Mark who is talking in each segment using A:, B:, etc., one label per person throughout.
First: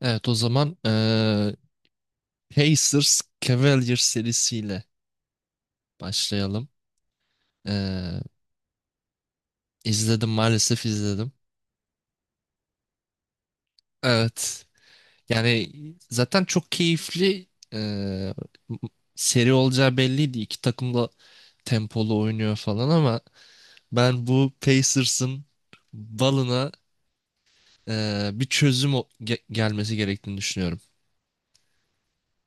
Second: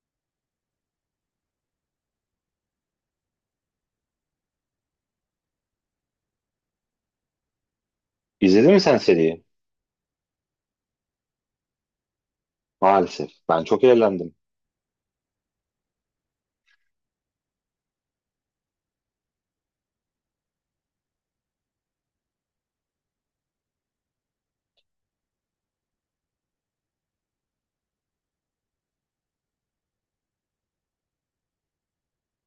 A: Evet, o zaman Pacers Cavaliers serisiyle başlayalım. Eee
B: İzledin mi sen seriyi?
A: izledim maalesef izledim.
B: Maalesef. Ben çok eğlendim.
A: Evet, yani zaten çok keyifli eee, seri olacağı belliydi. İki takım da tempolu oynuyor falan ama ben bu Pacers'ın balına bir çözüm gelmesi gerektiğini düşünüyorum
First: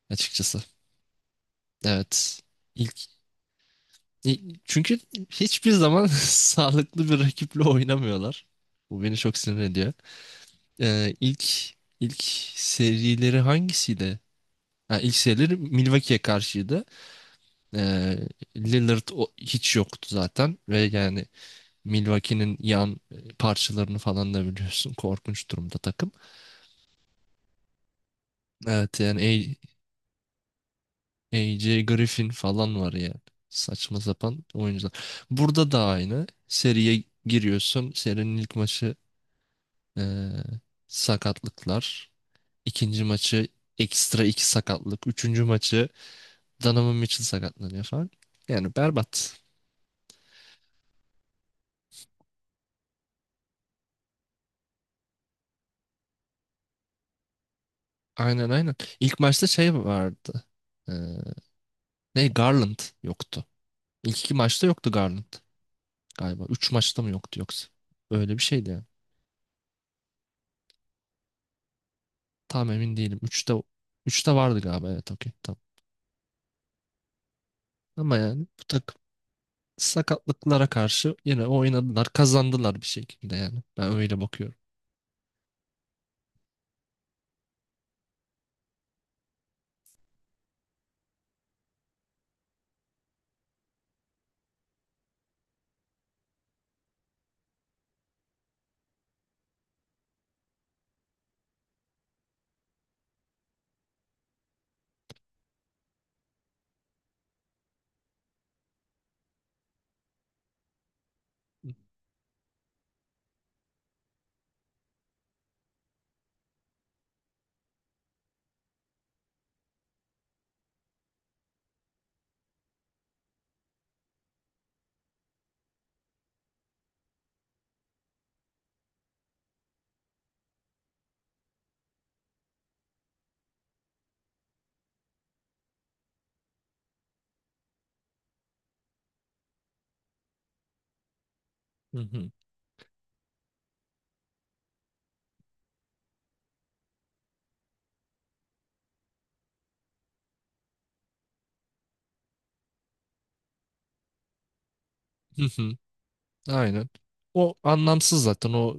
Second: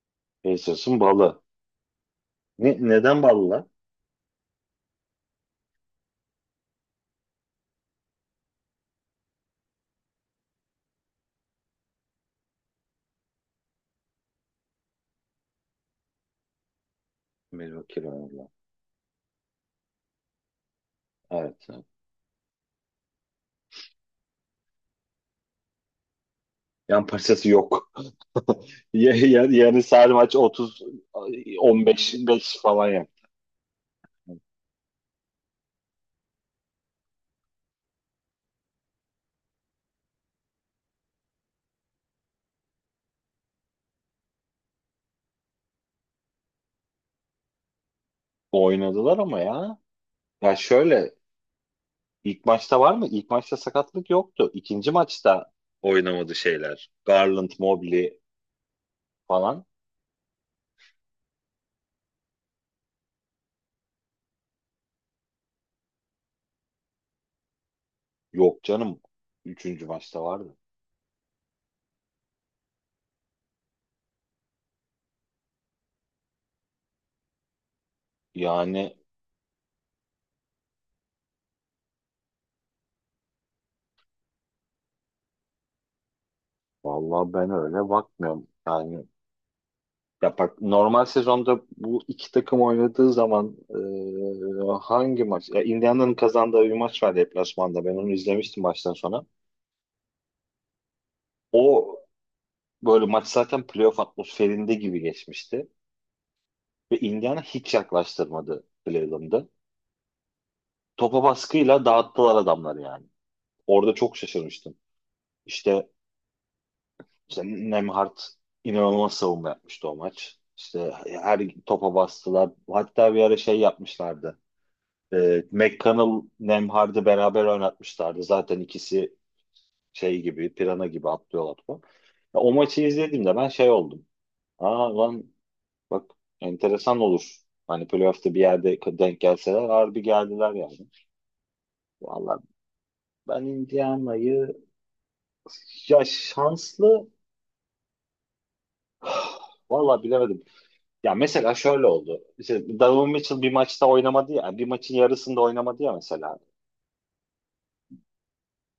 A: açıkçası.
B: Pacers'ın balı.
A: Evet.
B: Ne,
A: İlk
B: neden balı lan?
A: E, çünkü hiçbir zaman sağlıklı bir rakiple oynamıyorlar. Bu beni çok sinir ediyor. İlk ilk serileri hangisiydi? Ha, ilk serileri Milwaukee'ye karşıydı.
B: Milwaukee
A: Ee,
B: Bucks'la.
A: Lillard hiç yoktu zaten ve yani
B: Evet. Evet.
A: Milwaukee'nin yan parçalarını falan da biliyorsun. Korkunç durumda takım.
B: Yan parçası yok.
A: Evet, yani
B: Yani sadece maç 30
A: AJ
B: 15
A: Griffin
B: 5
A: falan
B: falan
A: var yani.
B: yaptı.
A: Saçma sapan oyuncular. Burada da aynı. Seriye giriyorsun. Serinin ilk maçı, Ee, sakatlıklar. İkinci maçı ekstra iki sakatlık. Üçüncü maçı Donovan Mitchell sakatlanıyor falan. Yani
B: Oynadılar ama
A: berbat.
B: ya. Ya şöyle, ilk maçta var mı? İlk maçta sakatlık yoktu. İkinci maçta oynamadı şeyler. Garland, Mobley
A: Aynen, aynen. İlk maçta
B: falan.
A: şey vardı. Ee, ne Garland yoktu. İlk iki maçta yoktu Garland galiba. Üç maçta mı yoktu yoksa? Öyle bir
B: Yok
A: şeydi yani.
B: canım. Üçüncü maçta vardı.
A: Tam emin değilim. Üçte vardı galiba, evet, okey, tamam. Ama yani bu
B: Yani
A: takım sakatlıklara karşı yine oynadılar, kazandılar bir şekilde yani. Ben öyle bakıyorum.
B: vallahi ben öyle bakmıyorum. Yani, ya bak normal sezonda bu iki takım oynadığı zaman, hangi maç? Ya Indiana'nın kazandığı bir maç var deplasmanda. Ben onu izlemiştim baştan sona. O böyle maç zaten playoff atmosferinde gibi geçmişti. Ve Indiana hiç yaklaştırmadı Cleveland'ı. Topa baskıyla dağıttılar adamları yani. Orada çok şaşırmıştım. İşte, işte Nembhard inanılmaz savunma yapmıştı o maç. İşte her topa bastılar. Hatta bir ara şey yapmışlardı. McConnell, Nemhard'ı beraber oynatmışlardı. Zaten ikisi şey gibi, pirana gibi atlıyorlar falan. Ya, o maçı izlediğimde ben şey oldum. Aa lan, bak, enteresan olur. Hani playoff'ta bir yerde denk gelseler harbi geldiler yani.
A: Hı hı.
B: Valla, ben Indiana'yı ya şanslı valla bilemedim. Ya mesela şöyle oldu. İşte Donovan Mitchell bir maçta oynamadı ya. Bir maçın yarısında
A: Hı hı.
B: oynamadı ya mesela.
A: Aynen. O anlamsız zaten. O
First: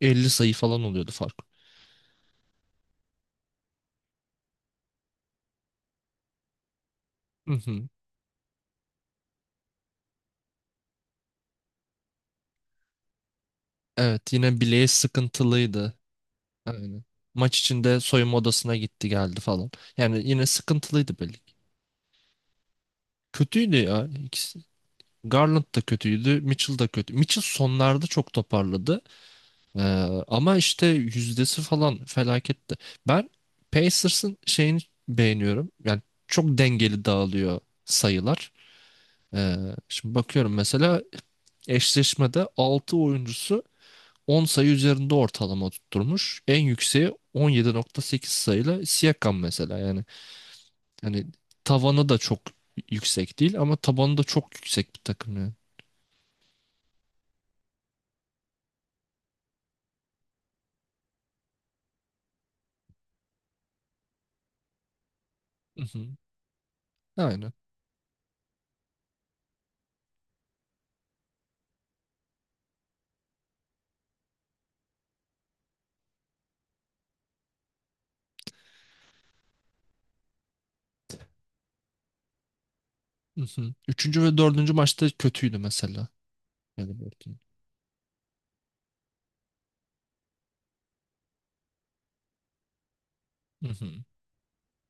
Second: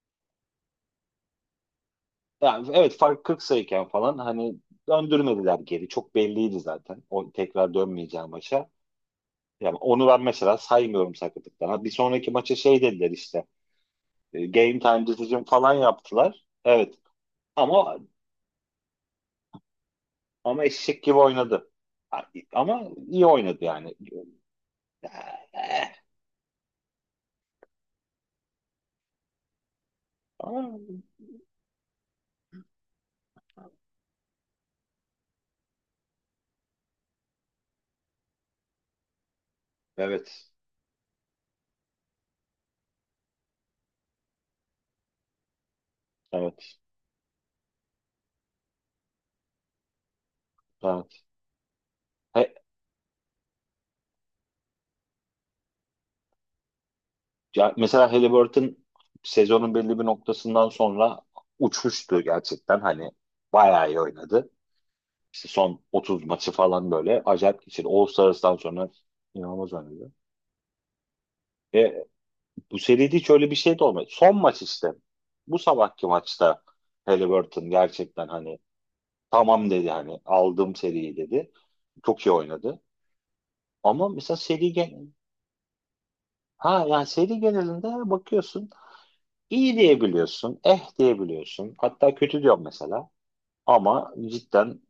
A: 50 sayı falan oluyordu fark.
B: Yani evet, fark 40 sayıken falan hani döndürmediler geri. Çok belliydi zaten. O
A: Hı
B: tekrar
A: hı.
B: dönmeyeceğim maça. Yani onu ben mesela saymıyorum sakatlıktan. Ha, bir sonraki maça şey dediler işte.
A: Evet, yine
B: Game
A: bileği
B: time decision falan
A: sıkıntılıydı.
B: yaptılar. Evet.
A: Aynen. Maç
B: Ama
A: içinde soyunma odasına gitti, geldi falan. Yani yine
B: ama eşek gibi
A: sıkıntılıydı belli ki.
B: oynadı. Ha, ama iyi oynadı
A: Kötüydü
B: yani.
A: ya ikisi. Garland da kötüydü. Mitchell da kötü. Mitchell sonlarda çok toparladı. Ee, Ama
B: Ama
A: işte yüzdesi falan felaketti. Ben Pacers'ın şeyini beğeniyorum. Yani çok dengeli dağılıyor sayılar. Ee, Şimdi
B: evet.
A: bakıyorum mesela, eşleşmede 6 oyuncusu 10 sayı üzerinde ortalama tutturmuş. En
B: Evet.
A: yükseği 17.8 sayıyla Siakam mesela yani.
B: Evet.
A: Yani tavanı da çok
B: He-
A: yüksek değil ama tabanı da çok yüksek bir takım yani.
B: ya mesela Halliburton sezonun belli bir noktasından sonra uçmuştu gerçekten. Hani bayağı iyi oynadı. İşte
A: Hı
B: son
A: hı.
B: 30 maçı falan böyle
A: Aynen.
B: acayip geçirdi. All-Stars'tan sonra inanılmaz oynadı. Ve bu seride hiç öyle bir şey de olmadı. Son maç işte. Bu sabahki maçta Halliburton gerçekten hani tamam dedi, hani aldım seriyi dedi. Çok iyi oynadı.
A: Hı hı.
B: Ama
A: Üçüncü ve
B: mesela
A: dördüncü
B: seri
A: maçta
B: gen
A: kötüydü mesela.
B: ha,
A: Yani
B: yani
A: böyle.
B: seri genelinde bakıyorsun, iyi diyebiliyorsun, eh diyebiliyorsun. Hatta kötü diyorum mesela.
A: Hı hı.
B: Ama cidden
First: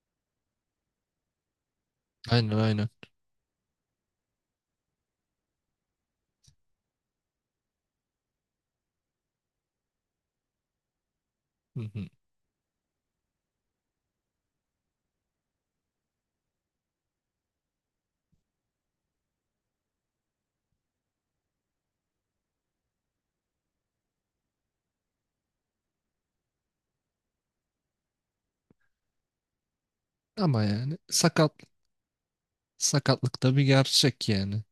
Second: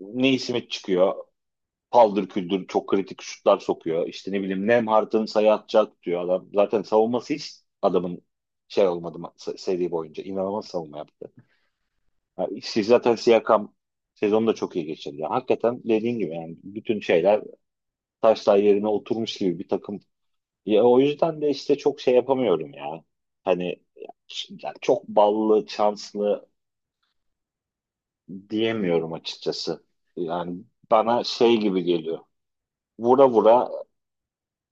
B: Neesmith çıkıyor, paldır
A: Aynen,
B: küldür
A: aynen.
B: çok kritik şutlar sokuyor. İşte ne bileyim, Nemhart'ın sayı atacak diyor adam. Zaten savunması hiç adamın şey olmadı seri boyunca. İnanılmaz savunma yaptı.
A: Hı hı.
B: Yani siz zaten Siakam sezonu da çok iyi geçirdi. Yani hakikaten dediğin gibi yani bütün şeyler taşlar yerine oturmuş gibi bir takım. Ya o yüzden de işte çok şey yapamıyorum ya. Hani yani çok ballı, şanslı diyemiyorum açıkçası. Yani
A: Ama yani
B: bana şey gibi geliyor. Vura
A: sakatlık da bir
B: vura,
A: gerçek yani.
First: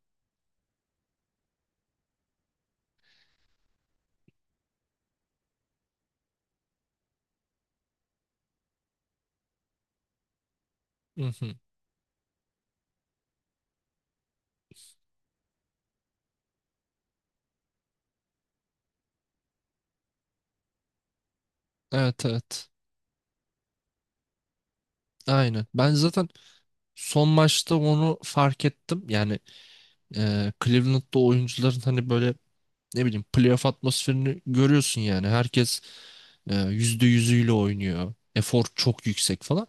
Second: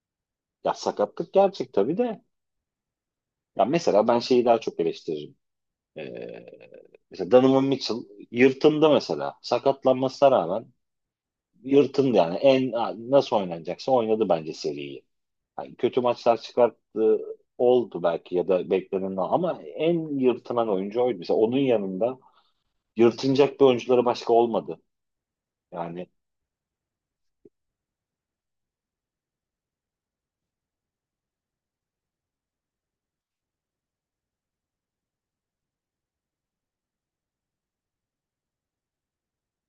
B: ya sakatlık gerçek tabii de. Ya mesela ben şeyi daha çok eleştiririm. Ee, mesela Donovan Mitchell yırtındı mesela. Sakatlanmasına rağmen
A: Hı hı.
B: yırtındı yani. En nasıl oynanacaksa oynadı bence seriyi. Yani kötü maçlar çıkarttı, oldu belki ya da beklenen, ama en yırtılan oyuncu oydu. Mesela onun yanında
A: Evet, evet.
B: yırtınacak bir oyuncuları başka olmadı.
A: Aynen. Ben
B: Yani
A: zaten son maçta onu fark ettim. Yani Cleveland'da oyuncuların hani böyle ne bileyim playoff atmosferini görüyorsun yani. Herkes %100'üyle oynuyor. Efor çok yüksek falan.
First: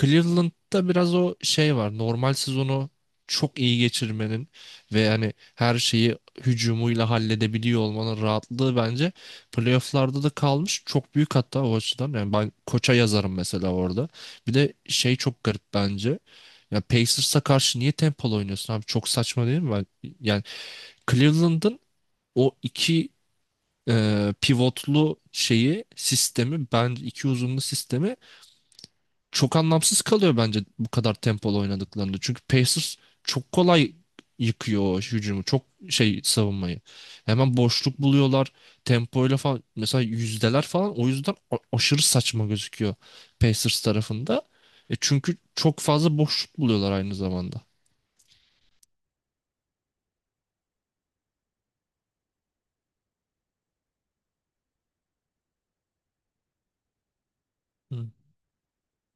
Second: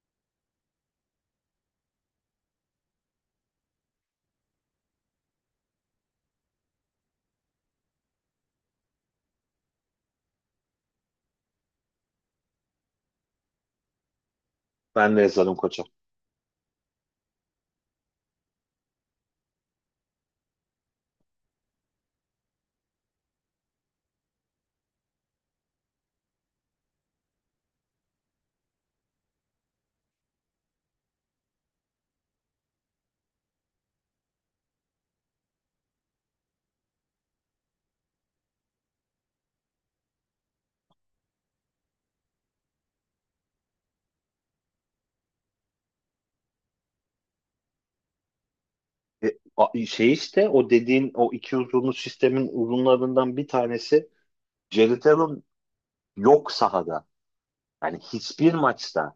A: Cleveland'da biraz o şey var. Normal sezonu çok iyi geçirmenin ve yani her şeyi hücumuyla halledebiliyor olmanın rahatlığı bence playoff'larda da kalmış. Çok büyük hatta o açıdan. Yani ben koça yazarım mesela orada. Bir de şey
B: ben de
A: çok
B: yazarım
A: garip
B: koça.
A: bence. Ya Pacers'a karşı niye tempolu oynuyorsun abi? Çok saçma değil mi? Yani Cleveland'ın o iki pivotlu şeyi sistemi, ben iki uzunlu sistemi çok anlamsız kalıyor bence bu kadar tempolu oynadıklarında. Çünkü Pacers çok kolay yıkıyor o hücumu. Çok şey savunmayı. Hemen boşluk buluyorlar. Tempoyla falan mesela yüzdeler falan o yüzden aşırı saçma gözüküyor Pacers tarafında. E, çünkü çok fazla boşluk buluyorlar aynı zamanda.
B: E, şey işte o dediğin o iki uzunlu sistemin uzunlarından bir tanesi Jared Allen yok sahada. Yani
A: Hı.
B: hiçbir maçta,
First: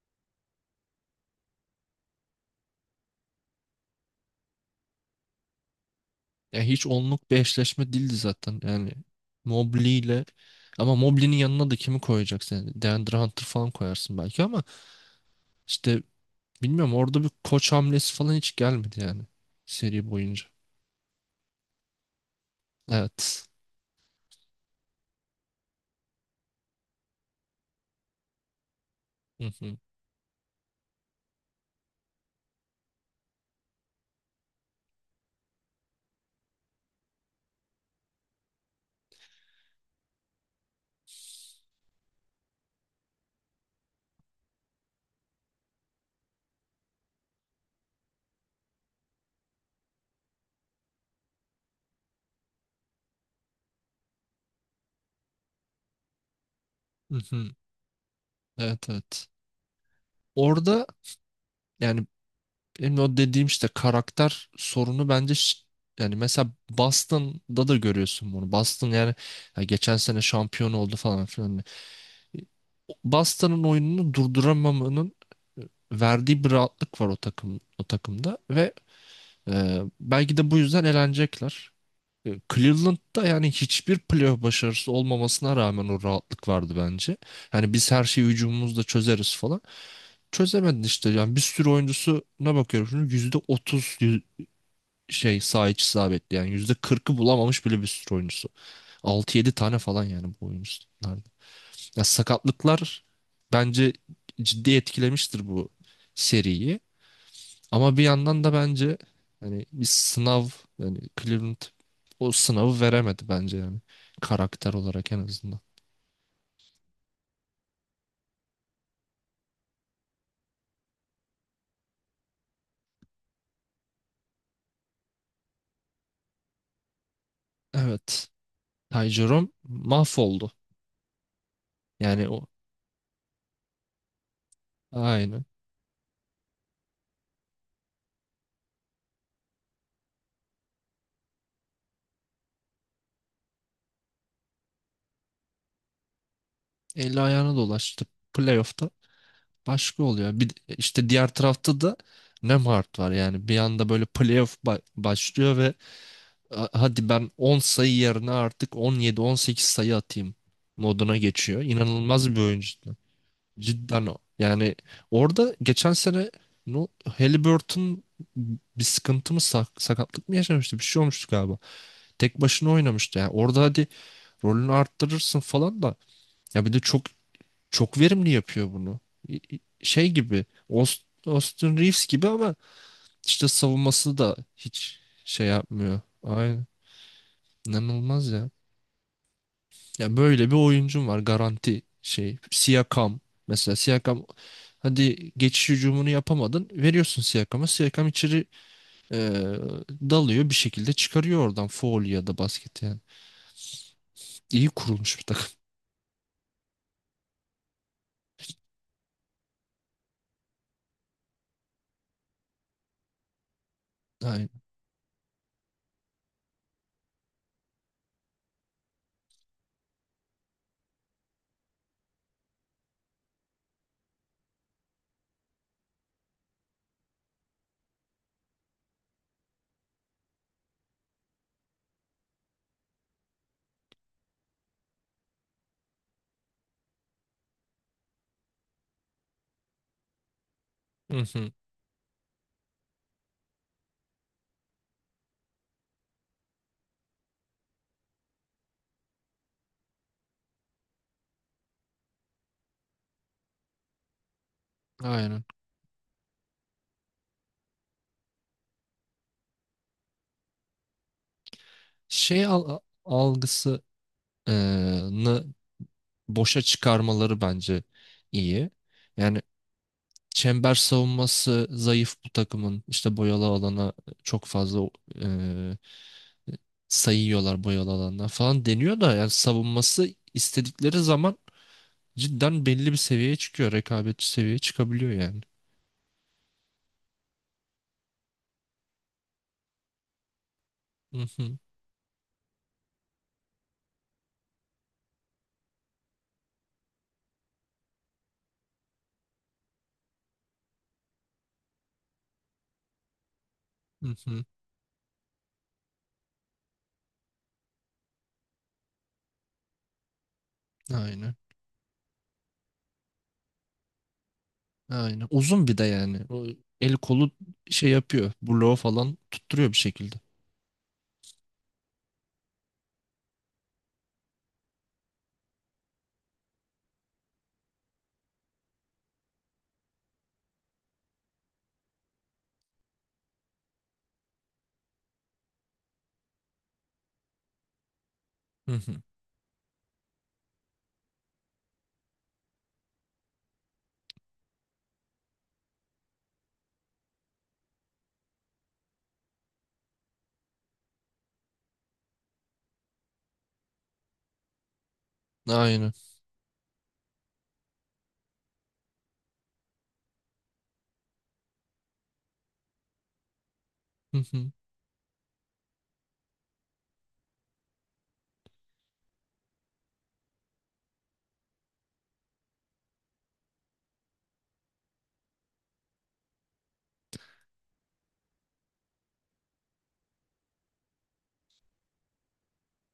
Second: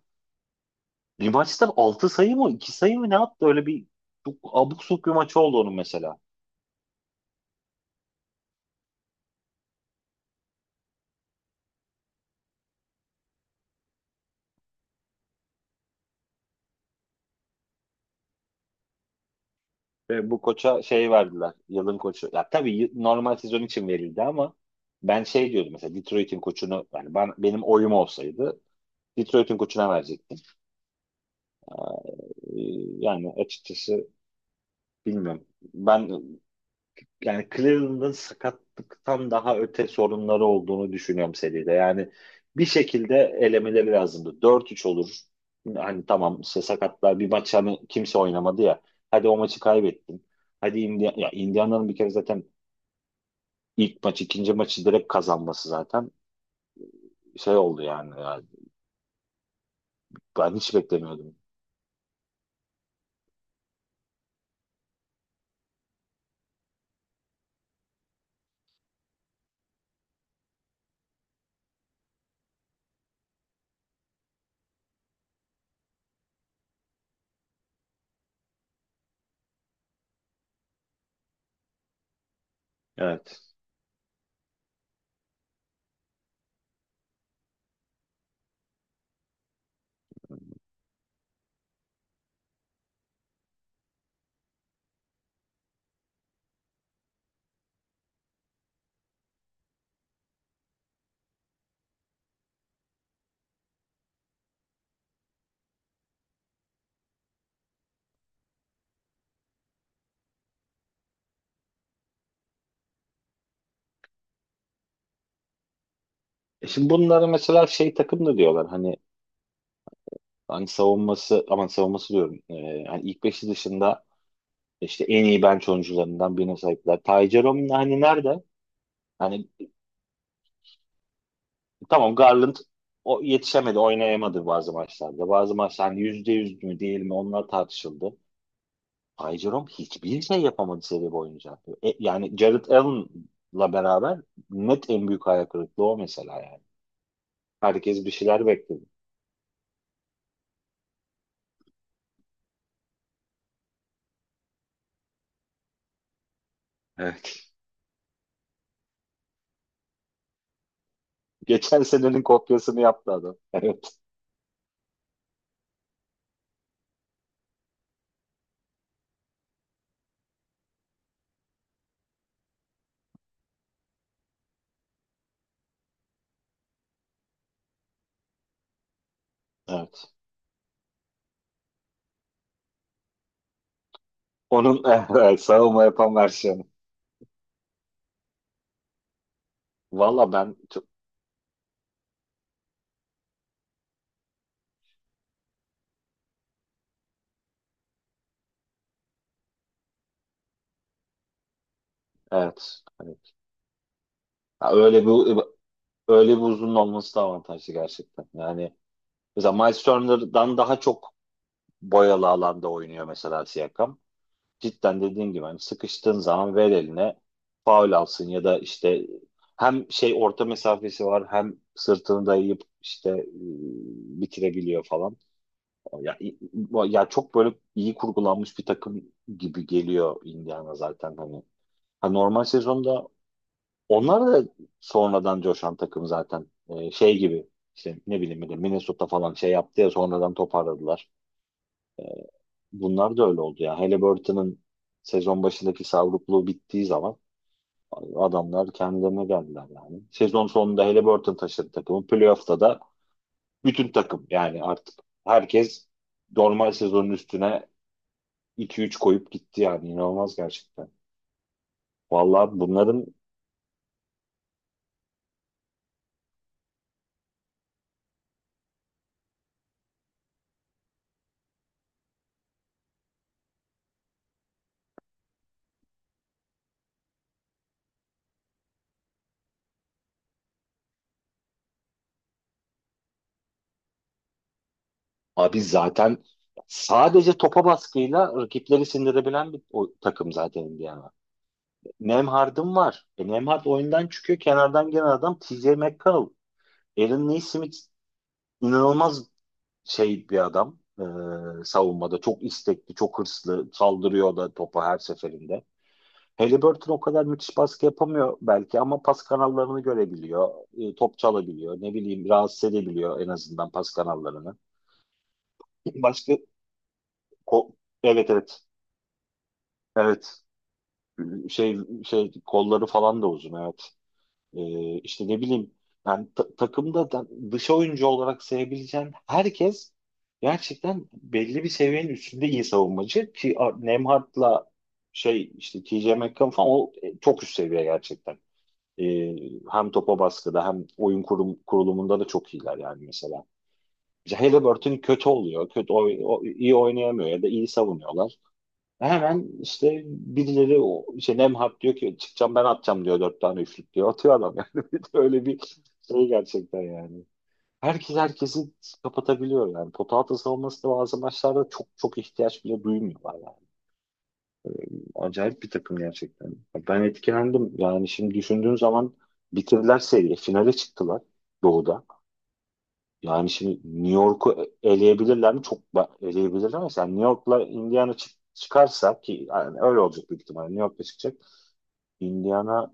B: bir maçta 6 sayı mı 2 sayı mı ne attı, öyle bir çok abuk subuk bir maç oldu onun mesela.
A: Ya hiç onluk bir eşleşme değildi zaten. Yani Mobley ile, ama Mobley'nin yanına da kimi koyacaksın? Yani DeAndre Hunter falan koyarsın belki ama işte bilmiyorum, orada bir koç hamlesi falan hiç gelmedi yani seri
B: Ve bu
A: boyunca.
B: koça şey verdiler. Yılın koçu. Ya tabii normal
A: Evet.
B: sezon için verildi ama ben şey diyordum mesela Detroit'in koçunu, yani benim oyum olsaydı
A: Hı
B: Detroit'in
A: hı.
B: koçuna verecektim. Ee, yani açıkçası bilmiyorum. Ben yani Cleveland'ın sakatlıktan daha öte sorunları olduğunu düşünüyorum seride. Yani bir şekilde elemeleri lazımdı. 4-3 olur. Hani tamam, işte sakatlar, bir maç hani kimse oynamadı ya, hadi o maçı kaybettin. Hadi ya Indiana'nın bir kere zaten ilk maç ikinci maçı direkt kazanması zaten
A: Hı hı.
B: şey oldu yani. Yani
A: Evet, evet.
B: ben hiç
A: Orada
B: beklemiyordum.
A: yani benim o dediğim işte karakter sorunu bence, yani mesela Boston'da da görüyorsun bunu. Boston yani ya geçen sene şampiyon oldu falan filan. Boston'ın oyununu durduramamanın e, verdiği bir rahatlık var o takımda ve belki de bu yüzden elenecekler. Cleveland'da
B: Evet.
A: yani hiçbir playoff başarısı olmamasına rağmen o rahatlık vardı bence. Yani biz her şeyi hücumumuzla çözeriz falan. Çözemedin işte. Yani bir sürü oyuncusuna bakıyorum şimdi %30 şey, sağ iç isabetli yani %40'ı bulamamış bile bir sürü oyuncusu. Altı yedi tane falan yani bu oyuncularda. Ya sakatlıklar bence ciddi etkilemiştir bu seriyi. Ama bir yandan da bence hani bir sınav, yani Cleveland o sınavı veremedi bence yani karakter olarak en azından.
B: E şimdi bunları mesela şey takım da diyorlar hani savunması, aman savunması diyorum. Yani ilk beşi dışında İşte en iyi bench oyuncularından birine sahipler. Ty Jerome hani
A: Evet.
B: nerede?
A: Ty Jerome
B: Hani
A: mahvoldu.
B: tamam,
A: Yani o
B: Garland o yetişemedi, oynayamadı bazı maçlarda.
A: aynı.
B: Bazı maçlar hani yüzde yüz mü değil mi onlar tartışıldı. Ty Jerome hiçbir şey yapamadı seri boyunca. Yani Jared Allen'la beraber net en büyük hayal kırıklığı o mesela yani.
A: Eli ayağına dolaştı
B: Herkes bir şeyler bekledi.
A: playoff'ta. Başka oluyor. İşte diğer tarafta da Nemhard var. Yani bir anda böyle playoff başlıyor ve Hadi ben
B: Evet.
A: 10 sayı yerine artık 17-18 sayı atayım" moduna geçiyor.
B: Geçen senenin
A: İnanılmaz bir oyuncu.
B: kopyasını yaptı adam. Evet.
A: Cidden o. Yani orada geçen sene, no, Haliburton bir sıkıntı mı sakatlık mı yaşamıştı? Bir şey olmuştu galiba. Tek başına oynamıştı. Yani orada hadi rolünü arttırırsın falan da ya bir de çok çok verimli yapıyor bunu. Şey
B: Evet.
A: gibi, Austin Reeves gibi ama işte savunması da
B: Onun
A: hiç
B: evet,
A: şey
B: savunma
A: yapmıyor.
B: yapan versiyonu.
A: Aynen. İnanılmaz ya. Ya
B: Valla
A: böyle bir
B: ben çok-
A: oyuncum var garanti şey. Siakam mesela, Siakam, hadi geçiş hücumunu yapamadın. Veriyorsun Siakam'a. Siakam içeri e, dalıyor, bir şekilde çıkarıyor oradan faul ya da
B: evet.
A: basketi yani.
B: Evet.
A: İyi
B: Ya öyle
A: kurulmuş bir
B: bir
A: takım.
B: öyle bir uzun olması da avantajlı gerçekten. Yani mesela Miles Turner'dan daha çok boyalı alanda oynuyor mesela Siakam.
A: Aynen.
B: Cidden dediğin gibi, hani sıkıştığın zaman ver eline, faul alsın ya da işte hem şey orta mesafesi var hem sırtını dayayıp işte bitirebiliyor falan. Ya, i- ya çok böyle iyi kurgulanmış bir takım gibi geliyor Indiana zaten hani. Ha, normal sezonda onlar da sonradan coşan takım zaten. Şey gibi işte ne bileyim bir de Minnesota falan şey yaptı ya sonradan toparladılar.
A: Hı hı.
B: Bunlar da öyle oldu ya. Halliburton'ın sezon başındaki savrukluğu bittiği zaman adamlar kendilerine geldiler yani. Sezon sonunda Halliburton taşıdı takımı. Playoff'ta da bütün takım yani artık
A: Aynen.
B: herkes normal sezonun üstüne iki üç koyup gitti yani. İnanılmaz gerçekten.
A: Şey
B: Vallahi bunların
A: algısını boşa çıkarmaları bence iyi. Yani çember savunması zayıf bu takımın. İşte boyalı alana çok fazla e, sayıyorlar, boyalı alandan falan deniyor da yani savunması istedikleri zaman cidden belli bir seviyeye çıkıyor. Rekabetçi seviyeye çıkabiliyor yani.
B: Abi zaten sadece topa baskıyla rakipleri sindirebilen bir o takım zaten Indiana.
A: Hı hı,
B: Nemhard'ın var. Nemhard oyundan çıkıyor. Kenardan gelen adam TJ McConnell. Aaron Neesmith inanılmaz şey bir adam. Savunmada çok istekli, çok hırslı.
A: hı
B: Saldırıyor
A: hı.
B: da topa her seferinde. Haliburton o kadar müthiş baskı yapamıyor belki ama pas kanallarını görebiliyor. Top
A: Aynen.
B: çalabiliyor. Ne bileyim, rahatsız edebiliyor en azından pas kanallarını.
A: Aynen. Uzun bir de yani.
B: Başka...
A: O el kolu
B: ko-
A: şey
B: evet
A: yapıyor.
B: evet.
A: Bloğu falan tutturuyor bir şekilde.
B: Evet. Şey şey kolları falan da uzun, evet. İşte ne bileyim yani takımda da dış oyuncu olarak sayabileceğin herkes gerçekten belli bir seviyenin üstünde iyi savunmacı, ki Nemhard'la şey işte TJ McConnell falan o çok üst seviye gerçekten.
A: Hı hı.
B: Ee, hem topa baskıda hem oyun kurulumunda da çok iyiler yani mesela. İşte Halliburton kötü oluyor. İyi oynayamıyor ya da iyi savunuyorlar. Hemen işte birileri, o işte Nemhat, diyor ki çıkacağım ben atacağım, diyor dört tane üçlük, diyor. Atıyor adam yani. Bir de öyle bir
A: Aynen.
B: şey gerçekten yani. Herkes herkesi kapatabiliyor yani. Pota altı savunması da bazı maçlarda çok çok ihtiyaç bile duymuyorlar yani.
A: Hı hı,
B: Acayip bir takım gerçekten. Ben etkilendim. Yani şimdi düşündüğün zaman bitirdiler seriyi. Finale çıktılar Doğu'da. Yani şimdi New York'u eleyebilirler mi? Eleyebilirler ama yani New York'la Indiana çıkarsa, ki yani öyle olacak büyük ihtimalle, New York'la çıkacak Indiana,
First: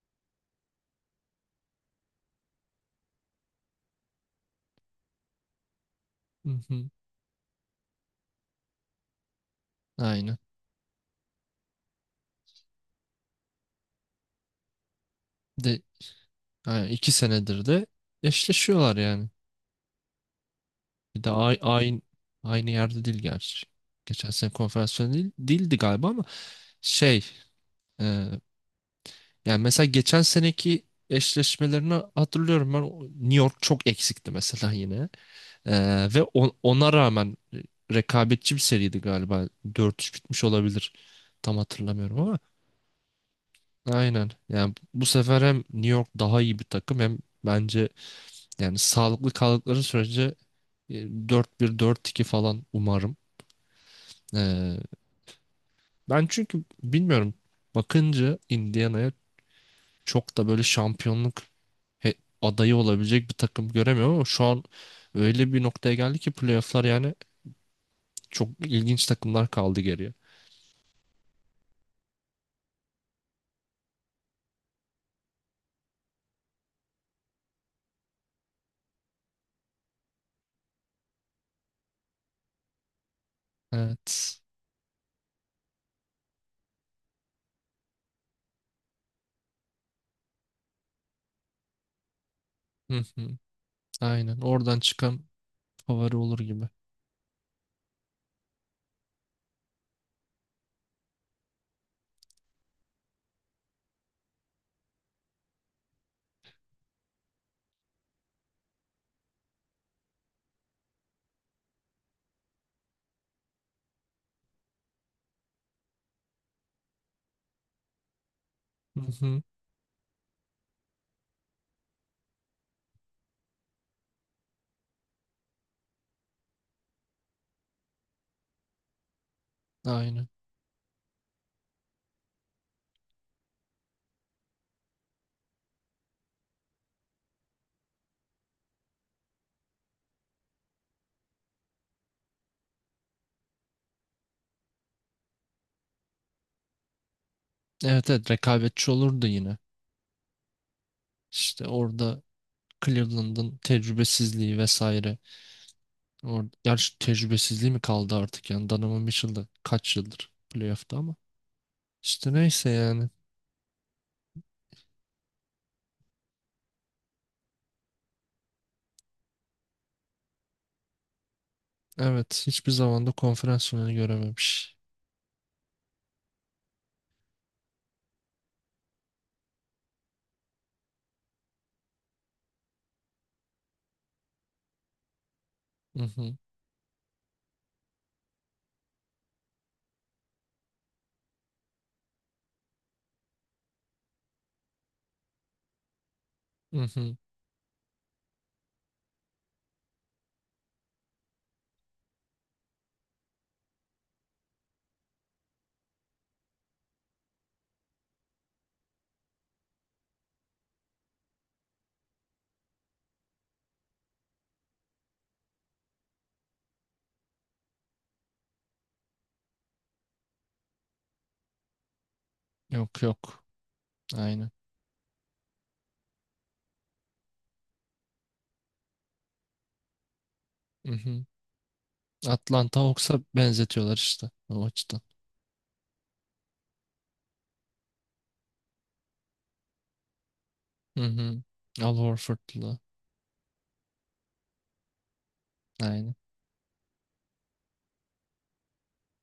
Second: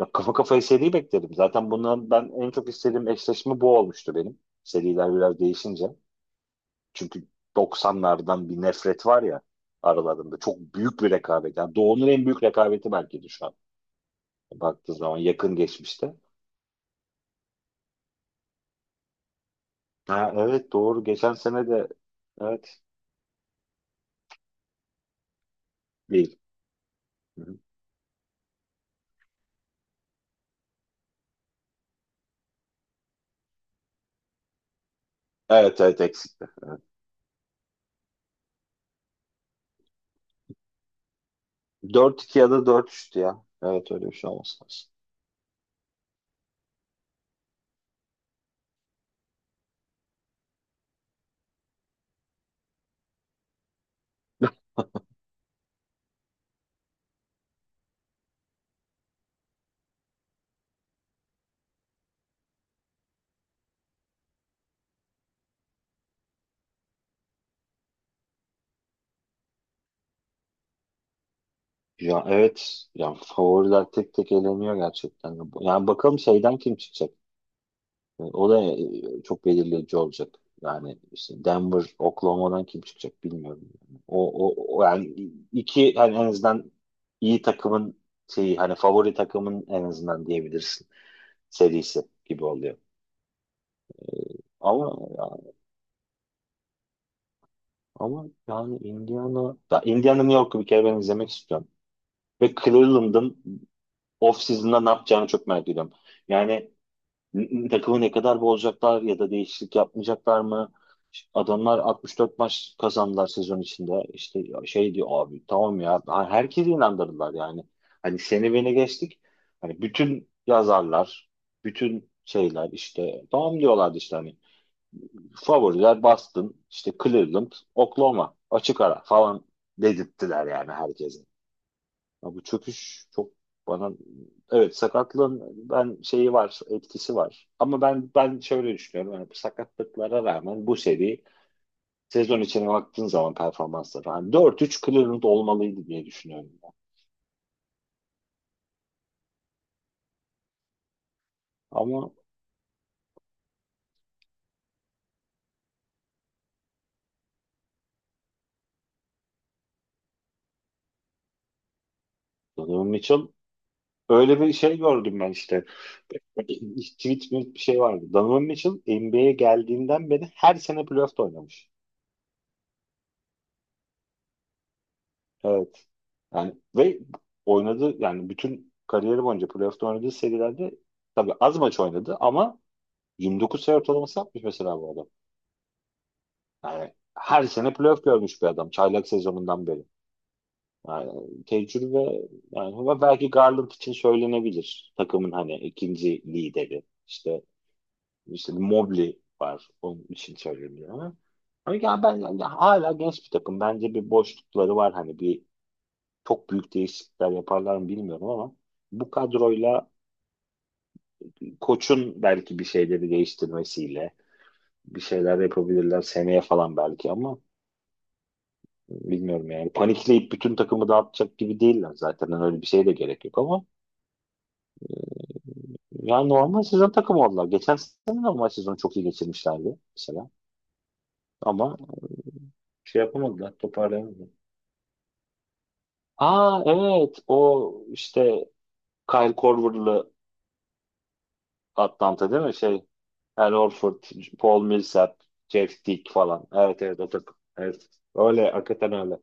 B: ya kafa kafaya seri beklerim. Zaten bundan ben en çok istediğim eşleşme bu olmuştu benim. Seriler biraz değişince.
A: hı hı.
B: Çünkü doksanlardan bir nefret var ya
A: Aynen.
B: aralarında. Çok büyük bir rekabet. Yani Doğu'nun en büyük rekabeti belki de şu an. Baktığın zaman yakın
A: De
B: geçmişte.
A: Yani 2 senedir de eşleşiyorlar yani.
B: Ha evet, doğru.
A: Bir de
B: Geçen
A: ay-
B: sene de
A: aynı aynı
B: evet
A: yerde değil gerçi. Geçen sene konferansiyon değil, değildi galiba ama
B: değil.
A: şey
B: Hı-hı.
A: e, yani mesela geçen seneki eşleşmelerini hatırlıyorum ben, New York çok eksikti mesela yine.
B: Evet evet,
A: E, Ve
B: eksikti.
A: ona rağmen rekabetçi bir seriydi galiba. 4-3 bitmiş olabilir. Tam hatırlamıyorum
B: 4-2
A: ama
B: ya da dört 3tü ya. Evet, öyle bir
A: aynen.
B: şey olması
A: Yani
B: lazım.
A: bu sefer hem New York daha iyi bir takım hem bence, yani sağlıklı kaldıkları sürece e, 4-1, 4-2 falan umarım. Ee, Ben çünkü bilmiyorum, bakınca Indiana'ya çok da böyle şampiyonluk he- adayı olabilecek bir takım göremiyorum ama şu an öyle bir noktaya geldi ki playoff'lar yani çok ilginç takımlar kaldı geriye.
B: Ya evet, ya favoriler tek tek eleniyor gerçekten. Yani bakalım şeyden kim çıkacak? O da çok belirleyici olacak. Yani işte Denver, Oklahoma'dan kim çıkacak bilmiyorum.
A: Evet.
B: O yani iki hani en azından iyi takımın şeyi, hani favori takımın en azından diyebilirsin, serisi gibi oluyor.
A: Hı hı. Aynen. Oradan
B: Ama
A: çıkan
B: ya-
A: favori olur gibi.
B: ama yani Indiana New York'u bir kere ben izlemek istiyorum. Ve Cleveland'ın off season'da ne yapacağını çok merak ediyorum. Yani takımı ne kadar bozacaklar ya da değişiklik yapmayacaklar mı? Adamlar 64 maç kazandılar sezon içinde. İşte şey diyor, abi tamam ya, herkesi inandırdılar yani. Hani seni beni
A: Hı
B: geçtik.
A: hı.
B: Hani bütün yazarlar, bütün şeyler işte tamam diyorlardı, işte hani favoriler Boston, işte Cleveland, Oklahoma açık ara falan
A: Aynen.
B: dedirttiler yani herkese. Ya bu çöküş çok, bana evet sakatlığın ben şeyi var etkisi var. Ama ben şöyle düşünüyorum yani bu sakatlıklara rağmen bu seri sezon içine baktığın zaman performansları hani 4-3 Cleveland olmalıydı diye düşünüyorum, ben.
A: Evet, evet, rekabetçi olurdu yine. İşte
B: Ama
A: orada Cleveland'ın tecrübesizliği vesaire. Gerçi tecrübesizliği mi kaldı artık yani Donovan Mitchell da kaç yıldır playoff'ta ama. İşte neyse
B: Donovan
A: yani.
B: Mitchell, öyle bir şey gördüm ben işte. Tweet mi bir şey vardı. Donovan Mitchell NBA'ye geldiğinden beri her sene playoff'ta oynamış.
A: Evet, hiçbir zaman da konferans finali görememiş.
B: Evet. Yani ve oynadı yani bütün kariyeri boyunca playoff'ta oynadığı serilerde, tabii az maç oynadı ama, 29 sayı ortalaması yapmış mesela bu adam.
A: Hı hı,
B: Yani her sene playoff görmüş bir adam çaylak sezonundan beri. Yani tecrübe yani, ama belki Garland için söylenebilir. Takımın hani ikinci
A: hı
B: lideri.
A: hı.
B: İşte Mobley var. Onun için söyleniyor ama. Ama yani ben yani hala genç bir takım. Bence bir boşlukları var hani bir, çok büyük değişiklikler yaparlar mı bilmiyorum ama bu kadroyla koçun belki bir şeyleri değiştirmesiyle bir şeyler yapabilirler seneye falan belki ama bilmiyorum yani. Panikleyip bütün takımı dağıtacak gibi değiller zaten. Yani öyle bir şeye de
A: Yok,
B: gerek yok
A: yok.
B: ama
A: Aynen.
B: yani normal sezon takımı oldular. Geçen sene normal sezonu çok iyi geçirmişlerdi mesela.
A: Hı hı.
B: Ama
A: Atlanta
B: şey
A: Hawks'a
B: yapamadılar,
A: benzetiyorlar
B: toparlayamadılar.
A: işte o açıdan.
B: Aa evet, o işte Kyle Korver'lı
A: Hı hı. Al
B: Atlanta değil mi?
A: Horford'la.
B: Şey, Al Horford, Paul Millsap, Jeff Teague
A: Aynen.
B: falan. Evet evet, o takım. Evet. Öyle, hakikaten öyle.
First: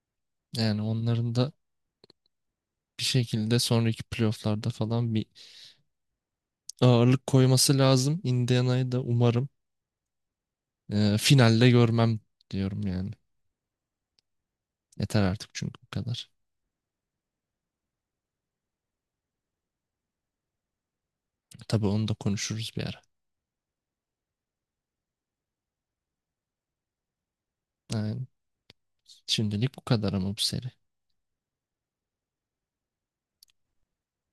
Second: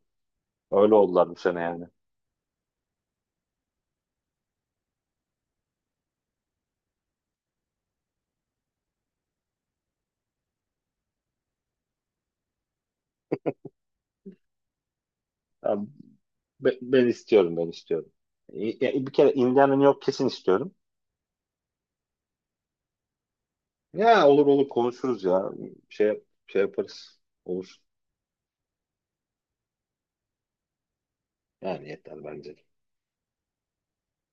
A: Yani
B: Öyle oldular
A: onların
B: bu
A: da
B: sene yani.
A: bir şekilde sonraki playoff'larda falan bir ağırlık koyması lazım. Indiana'yı da umarım finalde görmem diyorum yani. Yeter artık çünkü bu
B: Ben,
A: kadar.
B: ben istiyorum, ben istiyorum. Ya bir kere Indiana New York kesin istiyorum.
A: Tabii onu da konuşuruz bir ara.
B: Ya olur olur, konuşuruz ya. Şey yaparız. Olur.
A: Yani şimdilik bu kadar ama bu seri.
B: Yani yeter bence.